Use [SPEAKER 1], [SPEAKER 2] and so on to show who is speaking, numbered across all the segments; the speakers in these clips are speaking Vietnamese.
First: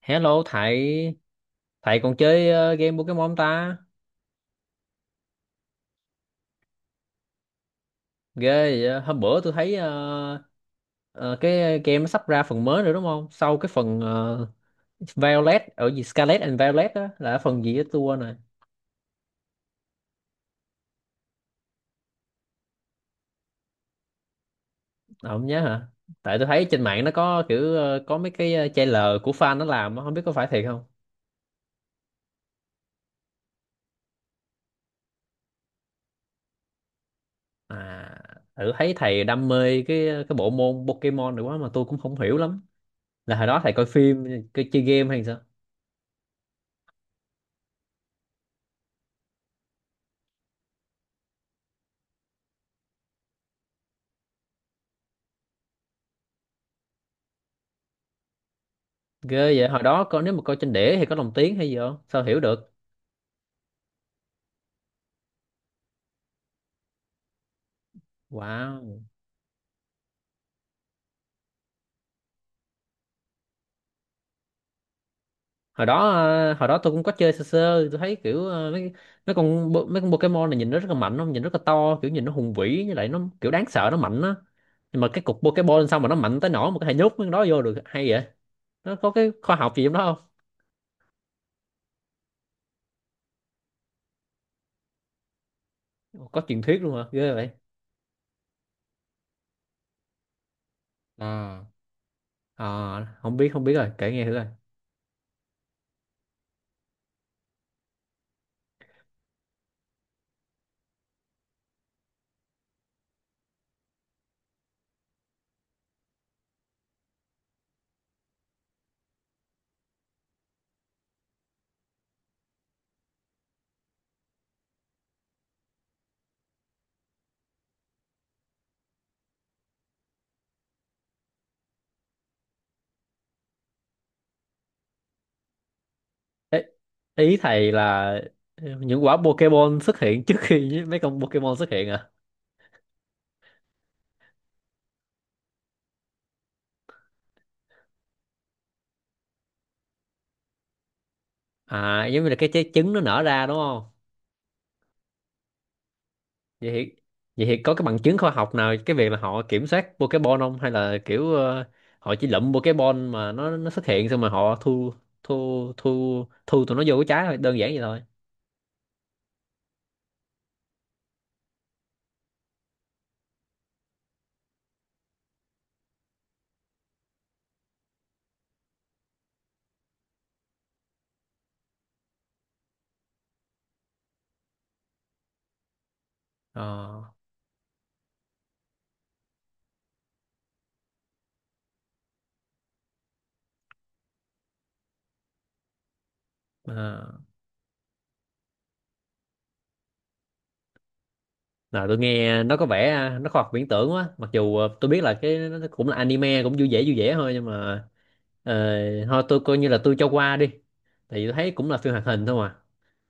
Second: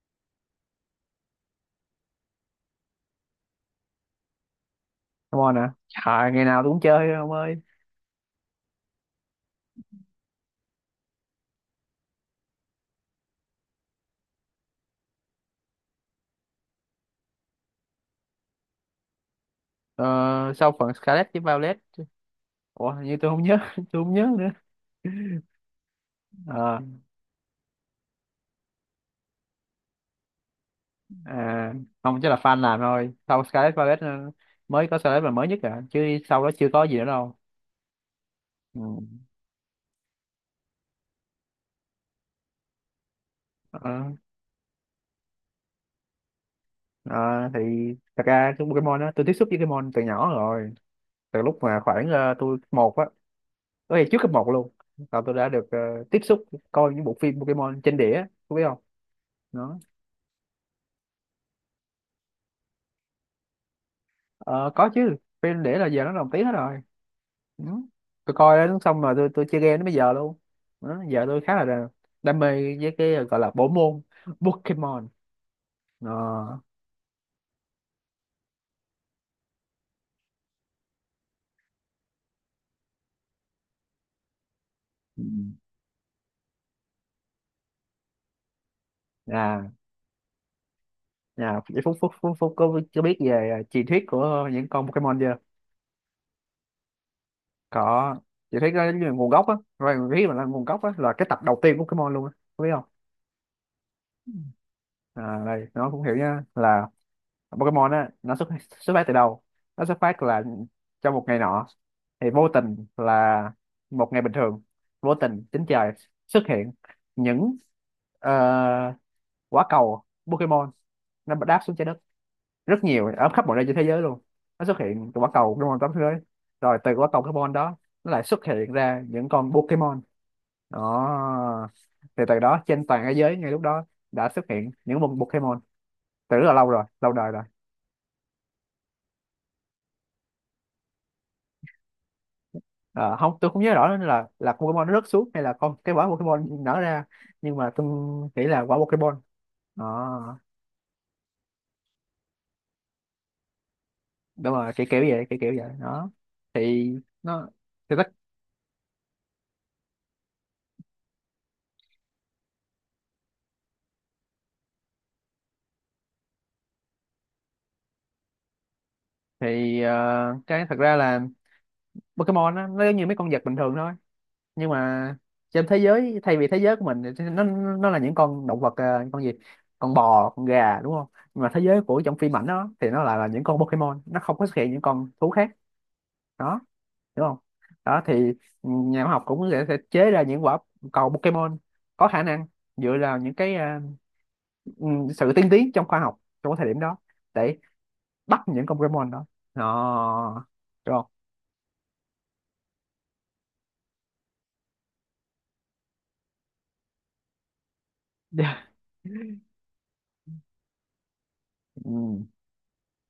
[SPEAKER 1] Hello thầy, thầy còn chơi game Pokemon không ta?
[SPEAKER 2] Come on à Trời, ngày nào tôi cũng chơi ông ơi.
[SPEAKER 1] Ghê vậy á. Hôm bữa tôi thấy ờ, cái game nó sắp ra phần mới rồi đúng không? Sau cái phần Violet ở gì Scarlet and Violet á là phần gì á tôi quên rồi.
[SPEAKER 2] Ờ, Sau phần Scarlet với Violet. Ủa, hình như tôi không nhớ tôi không nhớ nữa.
[SPEAKER 1] Ờ, không nhớ hả? Tại tôi thấy
[SPEAKER 2] Ờ,
[SPEAKER 1] trên mạng nó có kiểu có mấy cái trailer của fan nó làm á, không biết có phải thiệt không?
[SPEAKER 2] à, Không chắc là fan làm thôi. Sau Scarlet Violet, mới có Scarlet là mới nhất à chứ, sau đó chưa có gì nữa đâu.
[SPEAKER 1] À, thử thấy
[SPEAKER 2] Ừ.
[SPEAKER 1] thầy đam mê cái cái bộ môn Pokemon này quá mà tôi cũng không hiểu lắm. Là hồi đó thầy coi
[SPEAKER 2] Ờ,
[SPEAKER 1] phim, coi chơi game hay sao?
[SPEAKER 2] ờ, thì thật ra cái Pokemon đó, tôi tiếp xúc với Pokemon từ nhỏ rồi. Từ lúc mà khoảng tôi cấp một á, có thể trước cấp một luôn, là tôi đã được tiếp xúc, coi những bộ phim Pokemon trên đĩa, có biết không?
[SPEAKER 1] Ghê vậy,
[SPEAKER 2] Đó.
[SPEAKER 1] hồi đó coi nếu mà coi trên đĩa thì có lồng tiếng hay gì không sao hiểu được.
[SPEAKER 2] Ờ, có chứ, phim đĩa là giờ nó lồng tiếng hết rồi. Ừ. Tôi coi đó
[SPEAKER 1] Wow,
[SPEAKER 2] xong rồi tôi chơi game đến bây giờ luôn. Đó, giờ tôi khá là đam, đam mê với cái gọi là bộ môn Pokemon.
[SPEAKER 1] hồi đó
[SPEAKER 2] Ờ.
[SPEAKER 1] hồi đó tôi cũng có chơi sơ sơ, tôi thấy kiểu mấy mấy con bo- mấy con Pokemon này nhìn nó rất là mạnh, không nhìn rất là to, kiểu nhìn nó hùng vĩ với lại nó kiểu đáng sợ, nó mạnh á. Nhưng mà cái
[SPEAKER 2] Ừ.
[SPEAKER 1] cục Pokemon sao mà nó mạnh tới nỗi mà có thể nhốt mấy con đó vô được hay vậy? Nó có cái khoa
[SPEAKER 2] à
[SPEAKER 1] học gì trong đó không?
[SPEAKER 2] à, phúc phúc phúc phúc có biết về truyền thuyết của những con Pokemon chưa?
[SPEAKER 1] Ồ, có truyền thuyết luôn hả, ghê vậy.
[SPEAKER 2] Có. Truyền thuyết đó là nguồn gốc á, rồi truyền thuyết mà là nguồn gốc á là cái tập đầu
[SPEAKER 1] À,
[SPEAKER 2] tiên của Pokemon luôn á, có biết không?
[SPEAKER 1] à, không biết, không biết rồi, kể nghe thử rồi.
[SPEAKER 2] À, đây nó cũng hiểu nha, là Pokemon á, nó xuất xuất phát từ đâu. Nó xuất phát là trong một ngày nọ, thì vô tình là một ngày bình thường, vô tình trên trời xuất hiện những ờ, quả cầu Pokemon. Nó đáp xuống trái đất rất nhiều, ở khắp mọi nơi trên thế giới luôn. Nó xuất hiện từ quả cầu Pokemon tám thế giới, rồi từ quả cầu Pokemon đó, nó lại xuất hiện ra những con Pokemon đó. Thì từ đó trên toàn thế giới, ngay lúc đó đã xuất hiện những con Pokemon từ rất là
[SPEAKER 1] Ê,
[SPEAKER 2] lâu rồi, lâu đời
[SPEAKER 1] ý
[SPEAKER 2] rồi.
[SPEAKER 1] thầy là những quả Pokemon xuất hiện trước khi mấy con Pokemon xuất hiện à?
[SPEAKER 2] Ờ, không, tôi không nhớ rõ nữa là con Pokemon nó rớt xuống hay là con, cái quả Pokemon nở ra, nhưng mà tôi nghĩ là quả Pokemon. Ờ,
[SPEAKER 1] À giống như là cái trái trứng nó nở ra đúng không?
[SPEAKER 2] đúng rồi, kiểu kiểu vậy, kiểu kiểu vậy đó.
[SPEAKER 1] Vậy
[SPEAKER 2] Thì
[SPEAKER 1] thì, vậy
[SPEAKER 2] nó,
[SPEAKER 1] thì có cái
[SPEAKER 2] thì
[SPEAKER 1] bằng
[SPEAKER 2] tất,
[SPEAKER 1] chứng khoa học nào cái việc là họ kiểm soát Pokemon không, hay là kiểu họ chỉ lụm Pokemon mà nó xuất hiện xong mà họ thu, thu tụi nó vô cái trái thôi, đơn giản vậy thôi.
[SPEAKER 2] thì cái thật ra là, Pokemon á, nó giống như mấy con vật bình thường thôi, nhưng mà trên thế giới, thay vì thế giới của mình, thì nó là những con động vật, con gì, con bò, con gà, đúng không? Nhưng mà thế giới của trong phim ảnh đó, thì nó lại là những con Pokemon, nó không có xuất hiện những con thú khác. Đó,
[SPEAKER 1] Ờ,
[SPEAKER 2] đúng không? Đó thì nhà khoa học cũng sẽ chế ra những quả cầu Pokemon có khả năng, dựa vào những cái ừ, sự tiên tiến trong khoa học trong cái thời điểm đó,
[SPEAKER 1] à.
[SPEAKER 2] để bắt những con Pokemon đó. Đó, đúng không?
[SPEAKER 1] Nào tôi nghe nó có vẻ nó khoa học viễn tưởng quá, mặc dù tôi biết là cái nó cũng là anime cũng vui vẻ thôi nhưng mà ờ,
[SPEAKER 2] Dạ.
[SPEAKER 1] thôi tôi coi như là tôi cho qua đi, tại vì tôi thấy cũng là phim hoạt
[SPEAKER 2] Ừ.
[SPEAKER 1] hình thôi mà,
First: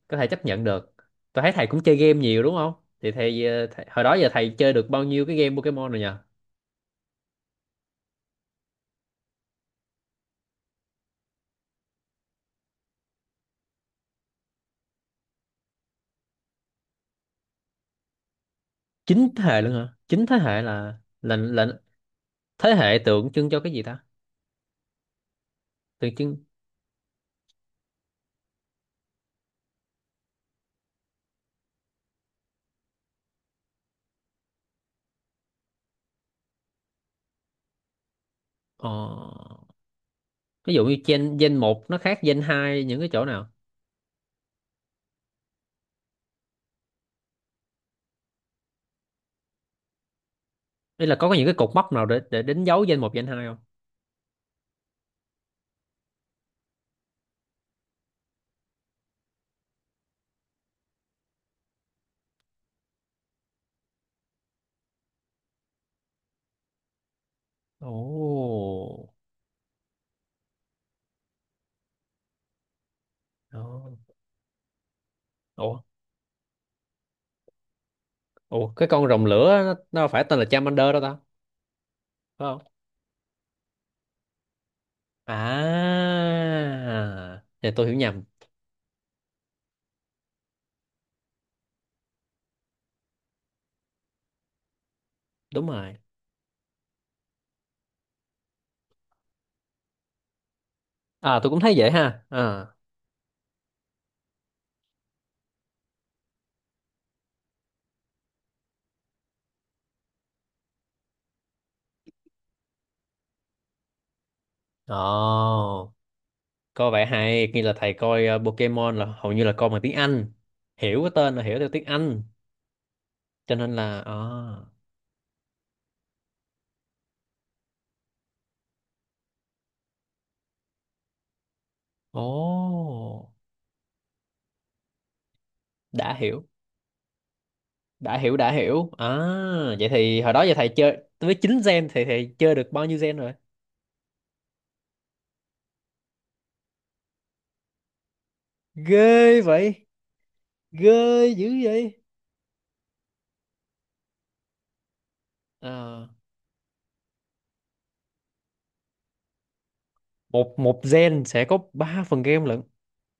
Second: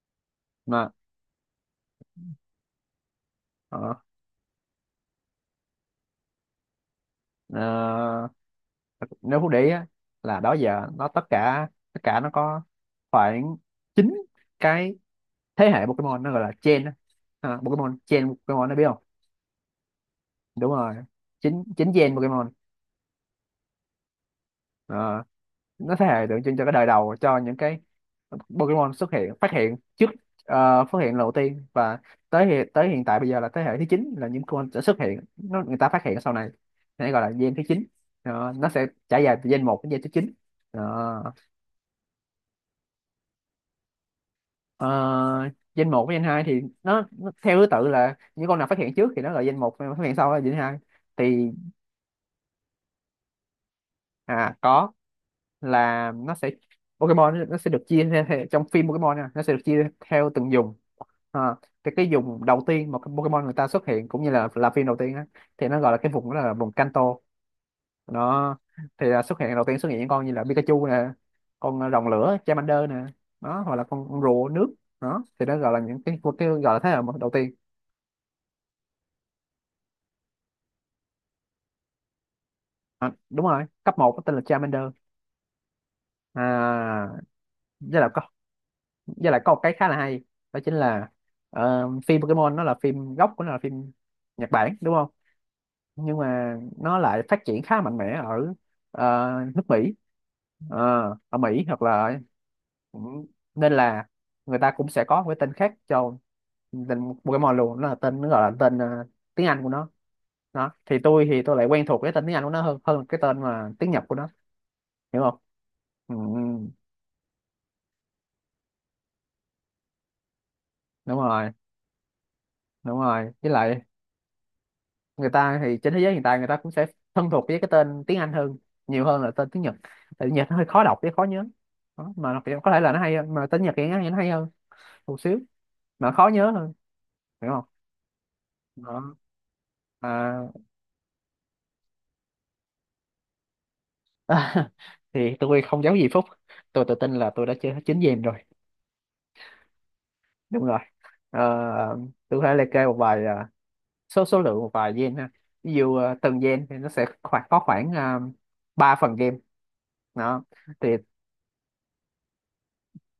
[SPEAKER 1] có thể chấp nhận
[SPEAKER 2] Mà
[SPEAKER 1] được. Tôi thấy thầy cũng chơi game nhiều đúng không? Thì thầy, thầy
[SPEAKER 2] ờ,
[SPEAKER 1] hồi đó giờ thầy chơi được bao nhiêu cái game Pokemon rồi nhờ?
[SPEAKER 2] ờ, nếu Phú để ý á, là đó giờ nó tất cả nó có khoảng 9 cái thế hệ Pokemon, nó gọi là gen á. Ờ, Pokemon gen, Pokemon, nó biết không?
[SPEAKER 1] Chín thế hệ luôn hả, chín thế hệ
[SPEAKER 2] Đúng rồi,
[SPEAKER 1] là là
[SPEAKER 2] chín,
[SPEAKER 1] là
[SPEAKER 2] chín gen Pokemon.
[SPEAKER 1] thế hệ tượng trưng cho cái gì ta?
[SPEAKER 2] Ờ, nó thế
[SPEAKER 1] Tượng
[SPEAKER 2] hệ
[SPEAKER 1] trưng.
[SPEAKER 2] tượng trưng cho cái đời đầu, cho những cái Pokemon xuất hiện, phát hiện trước, phát hiện lần đầu tiên. Và tới hiện tại bây giờ là thế hệ thứ 9, là những con sẽ xuất hiện, nó người ta phát hiện sau này, nên gọi là gen thứ 9. Đó, nó sẽ trải dài từ
[SPEAKER 1] Ờ...
[SPEAKER 2] gen một đến gen thứ 9.
[SPEAKER 1] ví dụ như
[SPEAKER 2] Đó.
[SPEAKER 1] gen gen một nó khác gen hai những cái chỗ nào?
[SPEAKER 2] Ờ, gen một với gen 2 thì nó theo thứ tự là những con nào phát hiện trước thì nó là gen một, phát hiện sau là gen hai.
[SPEAKER 1] Đây là có những
[SPEAKER 2] Thì
[SPEAKER 1] cái cột mốc nào để đánh dấu gen một gen 2 không?
[SPEAKER 2] à, có, là nó sẽ, Pokemon nó sẽ được chia ra theo, trong phim Pokemon nha, nó sẽ được chia theo từng vùng. Ờ, cái vùng đầu tiên mà cái Pokemon người ta xuất hiện, cũng như là phim đầu tiên á, thì nó gọi là cái vùng đó là vùng Kanto. Nó thì
[SPEAKER 1] Ồ.
[SPEAKER 2] là xuất hiện đầu tiên, xuất hiện những con như là Pikachu nè, con rồng lửa Charmander nè, đó, hoặc là
[SPEAKER 1] Ồ.
[SPEAKER 2] con rùa nước. Đó thì nó gọi là
[SPEAKER 1] Ủa,
[SPEAKER 2] những cái gọi là thế hệ đầu tiên.
[SPEAKER 1] ủa, cái con rồng lửa nó phải tên là Charmander đó ta, phải không?
[SPEAKER 2] À, đúng rồi, cấp một có tên là Charmander. À,
[SPEAKER 1] À, thì tôi hiểu
[SPEAKER 2] với là có,
[SPEAKER 1] nhầm.
[SPEAKER 2] với lại có một cái khá là hay, đó chính là phim Pokemon, nó là phim gốc của nó là phim Nhật Bản, đúng không?
[SPEAKER 1] Đúng rồi.
[SPEAKER 2] Nhưng mà nó lại phát triển khá mạnh mẽ ở ờ, nước Mỹ. Ờ, ở
[SPEAKER 1] À tôi cũng
[SPEAKER 2] Mỹ
[SPEAKER 1] thấy
[SPEAKER 2] hoặc
[SPEAKER 1] vậy
[SPEAKER 2] là
[SPEAKER 1] ha. À.
[SPEAKER 2] cũng, nên là người ta cũng sẽ có một cái tên khác cho tên Pokemon luôn, nó là tên, nó gọi là tên tiếng Anh của nó. Đó thì tôi, thì tôi lại quen thuộc cái tên tiếng Anh của nó hơn, hơn cái tên mà tiếng Nhật của nó,
[SPEAKER 1] Ồ,
[SPEAKER 2] hiểu không? Ừ, ừ,
[SPEAKER 1] coi vậy hay, như là thầy coi Pokemon là hầu như là coi bằng tiếng Anh. Hiểu cái
[SPEAKER 2] đúng
[SPEAKER 1] tên là
[SPEAKER 2] rồi,
[SPEAKER 1] hiểu theo tiếng Anh,
[SPEAKER 2] đúng rồi. Với
[SPEAKER 1] cho nên
[SPEAKER 2] lại
[SPEAKER 1] là à.
[SPEAKER 2] người ta, thì trên thế giới hiện tại, người ta cũng sẽ thân thuộc với cái tên tiếng Anh hơn, nhiều hơn là tên tiếng Nhật. Tại Nhật nó hơi khó đọc với khó nhớ, đó, mà nó có thể là nó hay
[SPEAKER 1] Ồ,
[SPEAKER 2] hơn, mà tên Nhật thì nó hay hơn một xíu, mà
[SPEAKER 1] đã
[SPEAKER 2] khó
[SPEAKER 1] hiểu,
[SPEAKER 2] nhớ hơn, hiểu không?
[SPEAKER 1] đã hiểu, đã hiểu. À,
[SPEAKER 2] Đó.
[SPEAKER 1] vậy thì hồi
[SPEAKER 2] À,
[SPEAKER 1] đó giờ thầy chơi với 9 gen thì thầy chơi được bao nhiêu gen rồi?
[SPEAKER 2] thì tôi không giấu gì Phúc, tôi tự tin là tôi đã chơi hết 9 game rồi.
[SPEAKER 1] Ghê vậy,
[SPEAKER 2] Đúng rồi.
[SPEAKER 1] ghê
[SPEAKER 2] Ờ,
[SPEAKER 1] dữ vậy.
[SPEAKER 2] tôi có thể liệt kê một vài số số lượng một vài gen, ha. Ví dụ
[SPEAKER 1] À,
[SPEAKER 2] từng gen thì nó sẽ khoảng có khoảng uh, 3 phần game. Đó
[SPEAKER 1] một một
[SPEAKER 2] thì
[SPEAKER 1] gen sẽ có 3 phần game lận.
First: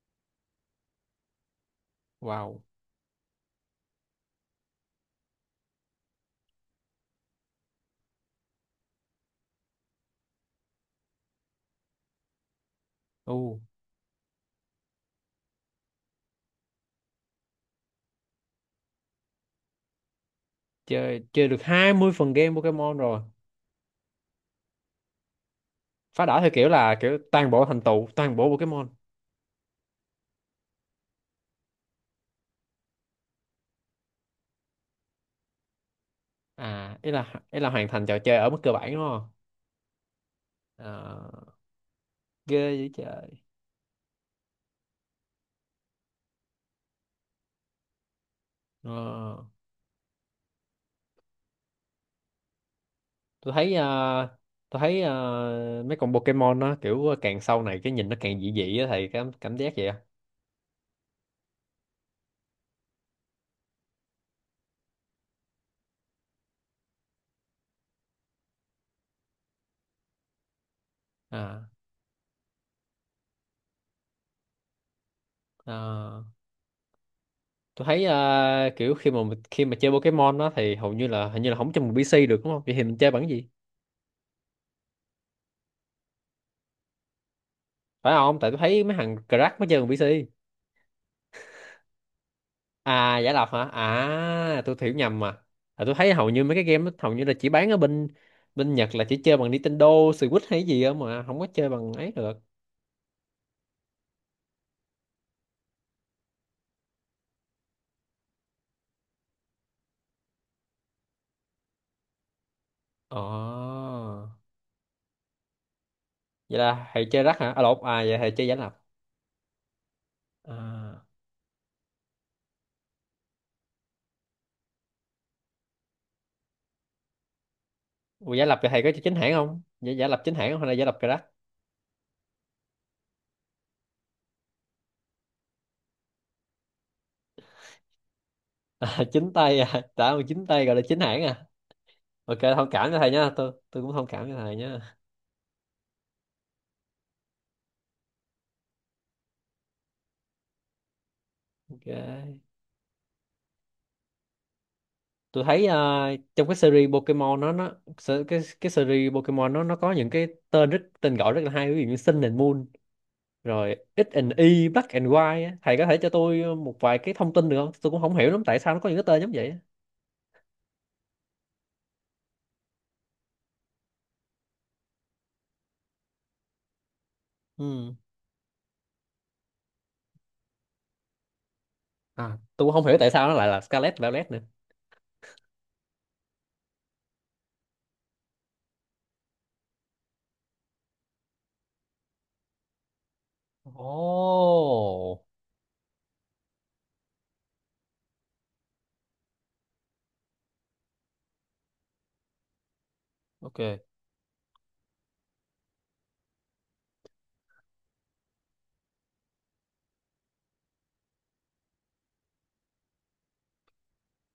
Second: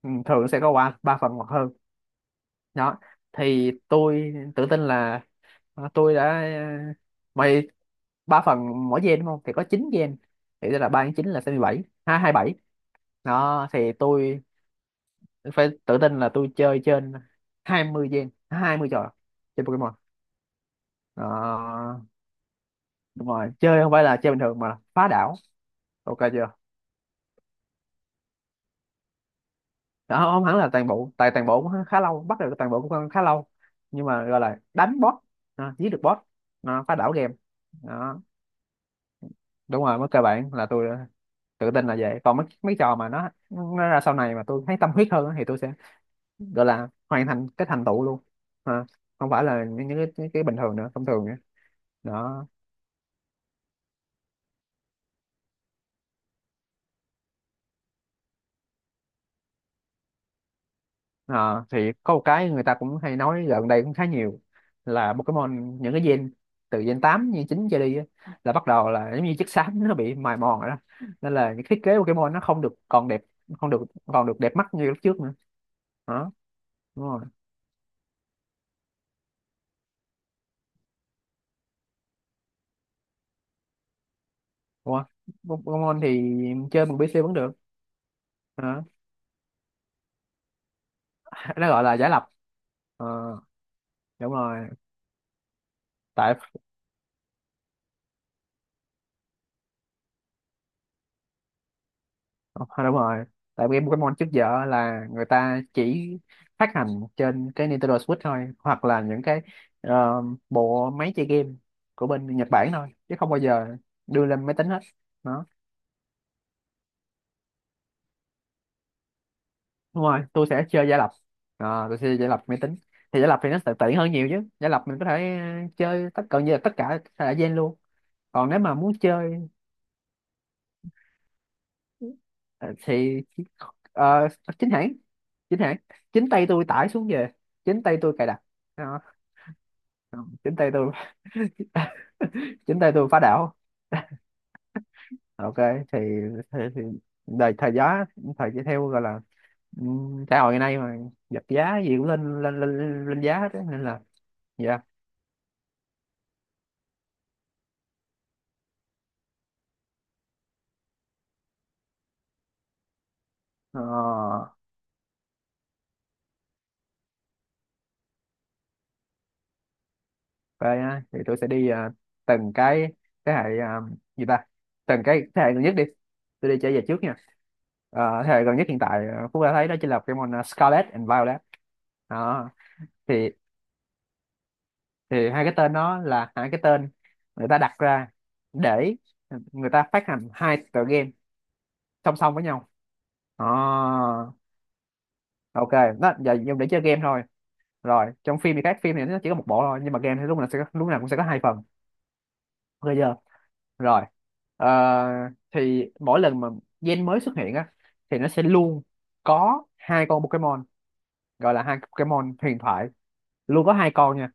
[SPEAKER 2] ừ, thường sẽ có qua ba phần hoặc hơn.
[SPEAKER 1] Wow.
[SPEAKER 2] Đó thì tôi tự tin là tôi đã mày, ba phần mỗi gen, đúng không, thì có 9 gen, thì tức là 3 nhân 9 là 67, hai hai bảy.
[SPEAKER 1] Ồ,
[SPEAKER 2] Đó thì tôi phải tự tin là tôi chơi trên 20 gen, 20 trò trên Pokemon.
[SPEAKER 1] chơi, chơi được hai
[SPEAKER 2] Đó,
[SPEAKER 1] mươi phần game Pokemon rồi.
[SPEAKER 2] đúng rồi, chơi không phải là chơi bình thường, mà là phá đảo, ok
[SPEAKER 1] Phá đảo
[SPEAKER 2] chưa?
[SPEAKER 1] theo kiểu là kiểu toàn bộ thành tựu toàn bộ Pokemon
[SPEAKER 2] Đó, không hẳn là toàn bộ, tại toàn bộ cũng khá lâu, bắt được toàn bộ cũng khá lâu, nhưng mà gọi là đánh boss. À, giết được boss. À, phá
[SPEAKER 1] à? Ý
[SPEAKER 2] đảo
[SPEAKER 1] là,
[SPEAKER 2] game.
[SPEAKER 1] ý là hoàn thành trò
[SPEAKER 2] Đó,
[SPEAKER 1] chơi ở mức cơ bản đúng không?
[SPEAKER 2] đúng rồi, mức cơ bản là tôi đã
[SPEAKER 1] Ờ,
[SPEAKER 2] tự tin là vậy. Còn mấy
[SPEAKER 1] ghê
[SPEAKER 2] mấy
[SPEAKER 1] vậy
[SPEAKER 2] trò mà
[SPEAKER 1] trời.
[SPEAKER 2] nó ra sau này mà tôi thấy tâm huyết hơn á, thì tôi sẽ gọi là hoàn thành cái thành tựu luôn. À,
[SPEAKER 1] Ờ,
[SPEAKER 2] không phải là những, những cái bình thường nữa, thông thường nữa. Đó.
[SPEAKER 1] tôi thấy tôi thấy mấy con Pokemon nó kiểu càng sau này cái nhìn nó càng dị dị á, thầy cảm, cảm giác vậy á.
[SPEAKER 2] Ờ, thì có một cái người ta cũng hay nói gần đây cũng khá nhiều, là Pokemon những cái gen từ gen 8, gen 9 trở đi á, là bắt đầu là giống như chất xám nó bị mài mòn rồi, đó nên là những
[SPEAKER 1] À
[SPEAKER 2] thiết kế Pokemon nó không được còn đẹp, không được còn được đẹp mắt như lúc trước nữa.
[SPEAKER 1] ờ,
[SPEAKER 2] Đó. Đúng rồi.
[SPEAKER 1] tôi thấy kiểu khi mà khi mà chơi Pokemon đó thì hầu như là hình như là không chơi bằng PC được đúng không, vậy thì mình chơi bằng cái gì?
[SPEAKER 2] Ủa, Pokemon thì chơi bằng PC vẫn được.
[SPEAKER 1] Phải không, tại tôi thấy
[SPEAKER 2] Hả?
[SPEAKER 1] mấy thằng crack mới chơi bằng PC.
[SPEAKER 2] Nó gọi là giả lập. Ờ,
[SPEAKER 1] À giải độc hả?
[SPEAKER 2] đúng
[SPEAKER 1] À
[SPEAKER 2] rồi.
[SPEAKER 1] tôi hiểu nhầm mà. À, tôi thấy hầu
[SPEAKER 2] Tại
[SPEAKER 1] như mấy cái game đó, hầu như là chỉ bán ở bên, bên Nhật là chỉ chơi bằng Nintendo, Switch hay gì không mà không có chơi bằng ấy được.
[SPEAKER 2] ờ, đúng rồi, tại game Pokemon trước giờ là người ta chỉ phát hành trên cái Nintendo Switch thôi, hoặc là những cái ờ, bộ máy chơi game của bên Nhật Bản thôi, chứ
[SPEAKER 1] Ồ.
[SPEAKER 2] không bao giờ đưa lên máy tính hết. Đó.
[SPEAKER 1] Vậy là thầy chơi rắc hả? À lộn, à vậy thầy chơi giải lập.
[SPEAKER 2] Đúng rồi, tôi sẽ chơi giả
[SPEAKER 1] À.
[SPEAKER 2] lập. Ờ, tôi sẽ chơi giả lập máy tính. Thì giả lập thì nó sẽ tiện hơn nhiều chứ. Giả lập mình có thể chơi tất cả, như là tất cả thể loại gen luôn.
[SPEAKER 1] Ủa, giải
[SPEAKER 2] Còn
[SPEAKER 1] lập
[SPEAKER 2] nếu
[SPEAKER 1] thì
[SPEAKER 2] mà
[SPEAKER 1] thầy có
[SPEAKER 2] muốn
[SPEAKER 1] chơi chính hãng
[SPEAKER 2] chơi,
[SPEAKER 1] không? Giải, giải lập chính hãng không hay là giải lập cà rắc?
[SPEAKER 2] Ờ, thì ờ, chính hãng, chính hãng, chính tay tôi tải xuống về, chính tay tôi cài đặt.
[SPEAKER 1] À, chính tay à, đã
[SPEAKER 2] Ờ,
[SPEAKER 1] mà chính
[SPEAKER 2] chính
[SPEAKER 1] tay
[SPEAKER 2] tay
[SPEAKER 1] gọi là
[SPEAKER 2] tôi
[SPEAKER 1] chính hãng à. Ok, thông
[SPEAKER 2] chính
[SPEAKER 1] cảm
[SPEAKER 2] tay
[SPEAKER 1] cho
[SPEAKER 2] tôi
[SPEAKER 1] thầy
[SPEAKER 2] phá
[SPEAKER 1] nha, tôi
[SPEAKER 2] đảo,
[SPEAKER 1] tôi cũng thông cảm cho thầy nha.
[SPEAKER 2] ok. Thì thì đời thời giá, thời giá theo gọi là xã hội ngày nay mà, vật giá
[SPEAKER 1] Ok.
[SPEAKER 2] gì cũng lên lên lên, lên giá hết á, nên là dạ.
[SPEAKER 1] Tôi thấy trong cái series Pokemon cái series Pokemon nó có những cái tên rất tên gọi rất là hay, ví dụ như Sun and Moon rồi
[SPEAKER 2] Ờ,
[SPEAKER 1] X and Y Black and White á. Thầy có thể cho tôi một vài cái thông tin được không, tôi cũng không hiểu lắm tại sao nó có những cái tên giống vậy á.
[SPEAKER 2] vậy á, thì tôi sẽ đi từng cái thế hệ, gì ta, từng cái thế hệ gần nhất đi, tôi đi trở về trước nha.
[SPEAKER 1] Ừ.
[SPEAKER 2] Ờ, thế hệ gần nhất hiện tại, à, Phú đã thấy đó chính là Pokemon, à, Scarlet and Violet.
[SPEAKER 1] À
[SPEAKER 2] Đó
[SPEAKER 1] tôi cũng không hiểu tại sao
[SPEAKER 2] thì
[SPEAKER 1] nó lại là Scarlet Violet nữa.
[SPEAKER 2] thì hai cái tên đó là hai cái tên người ta đặt ra để người ta phát hành hai tựa game song song với nhau. À,
[SPEAKER 1] Ồ,
[SPEAKER 2] ok. Đó giờ dùng để chơi game thôi, rồi trong phim thì khác, phim thì nó chỉ có một bộ thôi, nhưng mà game thì lúc nào sẽ có, lúc nào cũng sẽ có hai phần, ok chưa?
[SPEAKER 1] ok,
[SPEAKER 2] Rồi ờ, thì mỗi lần mà gen mới xuất hiện á, thì nó sẽ luôn có hai con Pokemon, gọi là hai Pokemon huyền thoại, luôn có hai con nha,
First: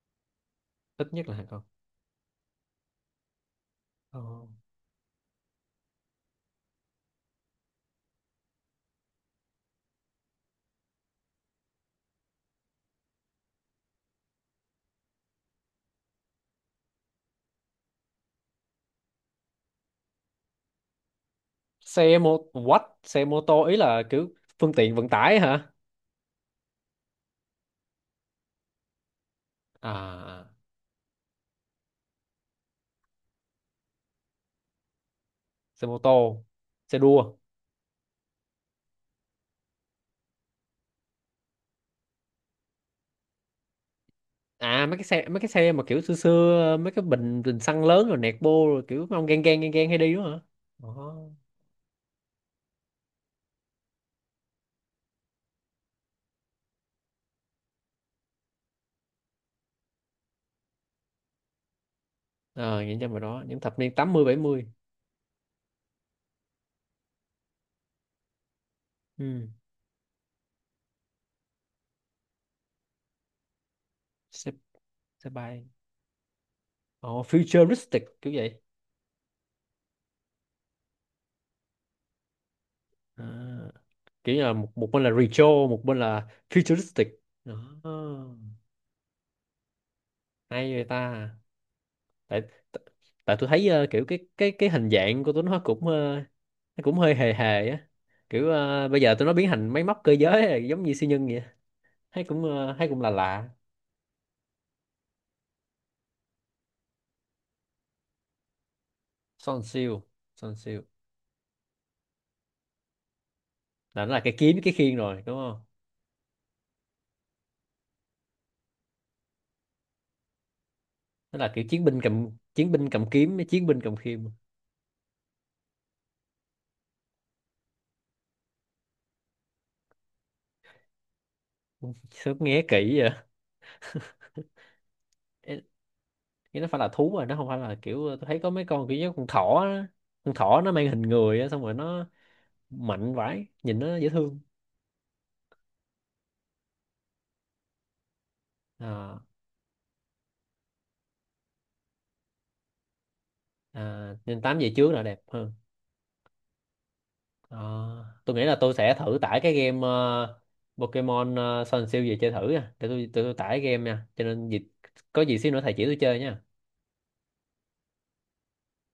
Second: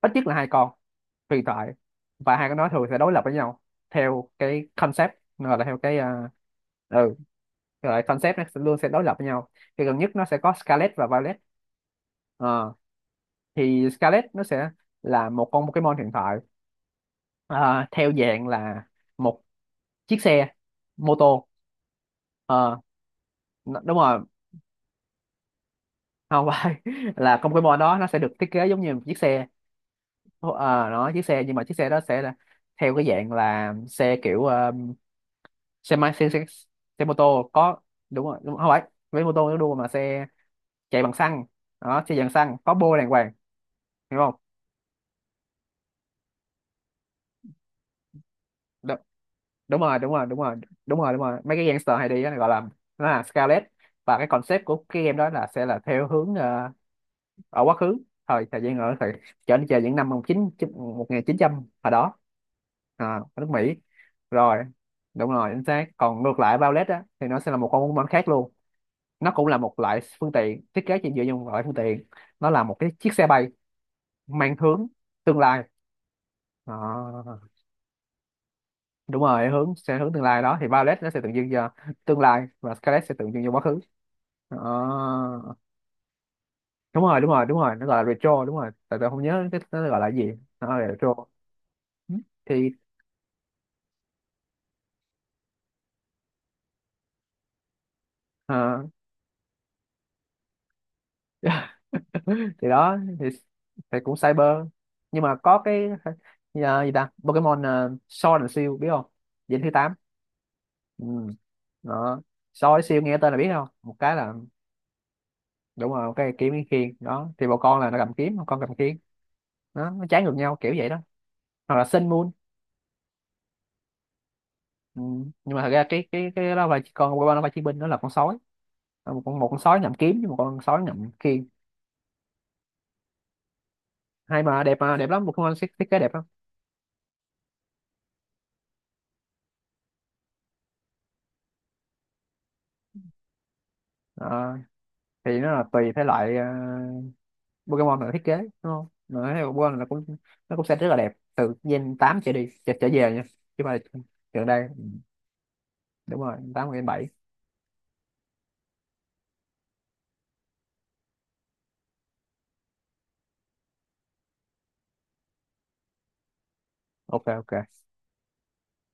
[SPEAKER 2] ít nhất là hai con
[SPEAKER 1] ít nhất là
[SPEAKER 2] huyền
[SPEAKER 1] 2 con.
[SPEAKER 2] thoại. Và hai con đó thường sẽ đối lập với nhau
[SPEAKER 1] Ờ.
[SPEAKER 2] theo cái concept, gọi là theo cái ừ gọi là concept, nó sẽ luôn sẽ đối lập với nhau. Thì gần nhất nó sẽ có Scarlet và Violet. Ờ, thì Scarlet nó sẽ là một con Pokemon hiện tại ờ, theo dạng là một chiếc xe mô tô.
[SPEAKER 1] Xe mô
[SPEAKER 2] ờ
[SPEAKER 1] what, xe mô tô ý
[SPEAKER 2] Đúng
[SPEAKER 1] là
[SPEAKER 2] rồi,
[SPEAKER 1] kiểu phương tiện vận tải hả?
[SPEAKER 2] không phải là trong cái mô đó nó sẽ được thiết kế giống như một chiếc xe.
[SPEAKER 1] À, à,
[SPEAKER 2] Nó chiếc xe, nhưng mà chiếc xe đó sẽ là theo cái dạng là xe kiểu,
[SPEAKER 1] xe
[SPEAKER 2] xe
[SPEAKER 1] mô
[SPEAKER 2] máy, xe,
[SPEAKER 1] tô
[SPEAKER 2] xe,
[SPEAKER 1] xe
[SPEAKER 2] xe mô
[SPEAKER 1] đua.
[SPEAKER 2] tô có, đúng rồi, đúng, không phải với mô tô nó đua, mà xe chạy bằng xăng. Đó, xe dạng xăng có bô đàng hoàng, hiểu không?
[SPEAKER 1] À mấy cái xe, mấy cái xe mà kiểu xưa xưa mấy cái bình, bình xăng lớn rồi nẹt bô rồi
[SPEAKER 2] Đúng,
[SPEAKER 1] kiểu mấy ông gang gang gang
[SPEAKER 2] đúng
[SPEAKER 1] gang hay
[SPEAKER 2] rồi, đúng
[SPEAKER 1] đi đúng
[SPEAKER 2] rồi,
[SPEAKER 1] không hả?
[SPEAKER 2] đúng rồi, đúng rồi, đúng
[SPEAKER 1] Ồ.
[SPEAKER 2] rồi, mấy cái gangster hay đi đó, gọi là nó là scarlet. Và cái concept của cái game đó là sẽ là theo hướng ở quá khứ, thời thời gian ở thời trở đi, chờ những năm một chín, một nghìn chín trăm, hồi đó.
[SPEAKER 1] Ờ những
[SPEAKER 2] À,
[SPEAKER 1] trong
[SPEAKER 2] ở
[SPEAKER 1] đó
[SPEAKER 2] nước
[SPEAKER 1] những
[SPEAKER 2] Mỹ
[SPEAKER 1] thập niên 80
[SPEAKER 2] rồi.
[SPEAKER 1] 70.
[SPEAKER 2] Đúng rồi, chính xác. Còn ngược lại Violet á, thì nó sẽ là một con bóng bóng khác luôn. Nó cũng
[SPEAKER 1] Ừ.
[SPEAKER 2] là một loại phương tiện, thiết kế chỉ dựa trên một loại phương tiện. Nó là một cái chiếc xe bay
[SPEAKER 1] Xe,
[SPEAKER 2] mang hướng
[SPEAKER 1] xe
[SPEAKER 2] tương
[SPEAKER 1] bay.
[SPEAKER 2] lai.
[SPEAKER 1] Ồ,
[SPEAKER 2] À,
[SPEAKER 1] futuristic kiểu vậy.
[SPEAKER 2] đúng rồi, hướng sẽ hướng tương lai. Đó thì Violet nó sẽ tượng trưng cho tương lai, và Scarlet sẽ
[SPEAKER 1] À.
[SPEAKER 2] tượng trưng cho quá khứ.
[SPEAKER 1] Kiểu như là
[SPEAKER 2] À,
[SPEAKER 1] một, một bên là retro một bên là
[SPEAKER 2] đúng
[SPEAKER 1] futuristic
[SPEAKER 2] rồi, đúng rồi,
[SPEAKER 1] đó.
[SPEAKER 2] đúng rồi, nó gọi là retro, đúng rồi. Tại tôi không nhớ cái nó gọi là gì. Nó
[SPEAKER 1] Hay
[SPEAKER 2] gọi
[SPEAKER 1] vậy
[SPEAKER 2] là retro.
[SPEAKER 1] ta.
[SPEAKER 2] Ừ.
[SPEAKER 1] tại
[SPEAKER 2] Thì
[SPEAKER 1] tại tại tôi thấy kiểu cái hình dạng của tụi nó cũng nó cũng hơi hề hề á, kiểu
[SPEAKER 2] Ờ.
[SPEAKER 1] bây giờ tụi nó biến thành máy móc cơ giới giống như siêu nhân vậy. Hay cũng
[SPEAKER 2] Thì
[SPEAKER 1] hay
[SPEAKER 2] đó
[SPEAKER 1] cũng là lạ.
[SPEAKER 2] thì cũng cyber, nhưng mà có cái gì ta, Pokemon Sword and Shield biết không?
[SPEAKER 1] Son
[SPEAKER 2] Diễm thứ tám.
[SPEAKER 1] siêu, son siêu
[SPEAKER 2] Ừ. Đó, Sword and Shield nghe tên là biết không, một
[SPEAKER 1] là nó
[SPEAKER 2] cái
[SPEAKER 1] là cái
[SPEAKER 2] là
[SPEAKER 1] kiếm cái khiên rồi đúng không?
[SPEAKER 2] đúng rồi, một cái kiếm cái khiên. Đó thì một con là nó cầm kiếm, một con cầm khiên. Đó, nó trái ngược nhau kiểu vậy đó.
[SPEAKER 1] Nó là kiểu
[SPEAKER 2] Hoặc
[SPEAKER 1] chiến
[SPEAKER 2] là
[SPEAKER 1] binh
[SPEAKER 2] Sun
[SPEAKER 1] cầm,
[SPEAKER 2] Moon.
[SPEAKER 1] chiến binh cầm kiếm với chiến binh cầm khiên.
[SPEAKER 2] Ừ. Nhưng mà thật ra cái đó là chỉ, con Pokemon đó là chiến binh, nó là con sói. Ờ, một con, một con sói ngậm kiếm với một con sói ngậm khiên.
[SPEAKER 1] Sớm nghe kỹ vậy.
[SPEAKER 2] Hay mà đẹp, mà đẹp lắm, một con
[SPEAKER 1] Ê,
[SPEAKER 2] thiết, thiết kế đẹp lắm.
[SPEAKER 1] cái nó phải là thú rồi, nó không phải là kiểu tôi thấy có mấy con kiểu như con thỏ á. Con thỏ nó mang hình người á, xong rồi nó mạnh vãi, nhìn nó dễ
[SPEAKER 2] Ờ,
[SPEAKER 1] thương.
[SPEAKER 2] thì nó là tùy thể loại Pokemon là thiết kế, đúng không,
[SPEAKER 1] À,
[SPEAKER 2] mà thấy Pokemon là cũng, nó cũng sẽ rất là đẹp từ gen 8 trở đi, trở, trở về nha. Chứ mà
[SPEAKER 1] à, nên
[SPEAKER 2] gần
[SPEAKER 1] tám
[SPEAKER 2] đây,
[SPEAKER 1] về trước là đẹp hơn.
[SPEAKER 2] đúng rồi, tám, gen 7.
[SPEAKER 1] À, tôi nghĩ là tôi sẽ thử tải cái game Pokemon Sun Shield về chơi thử nha, để tôi tải game nha, cho nên dịp có gì xíu nữa thầy chỉ tôi chơi nha.
[SPEAKER 2] Ok ok.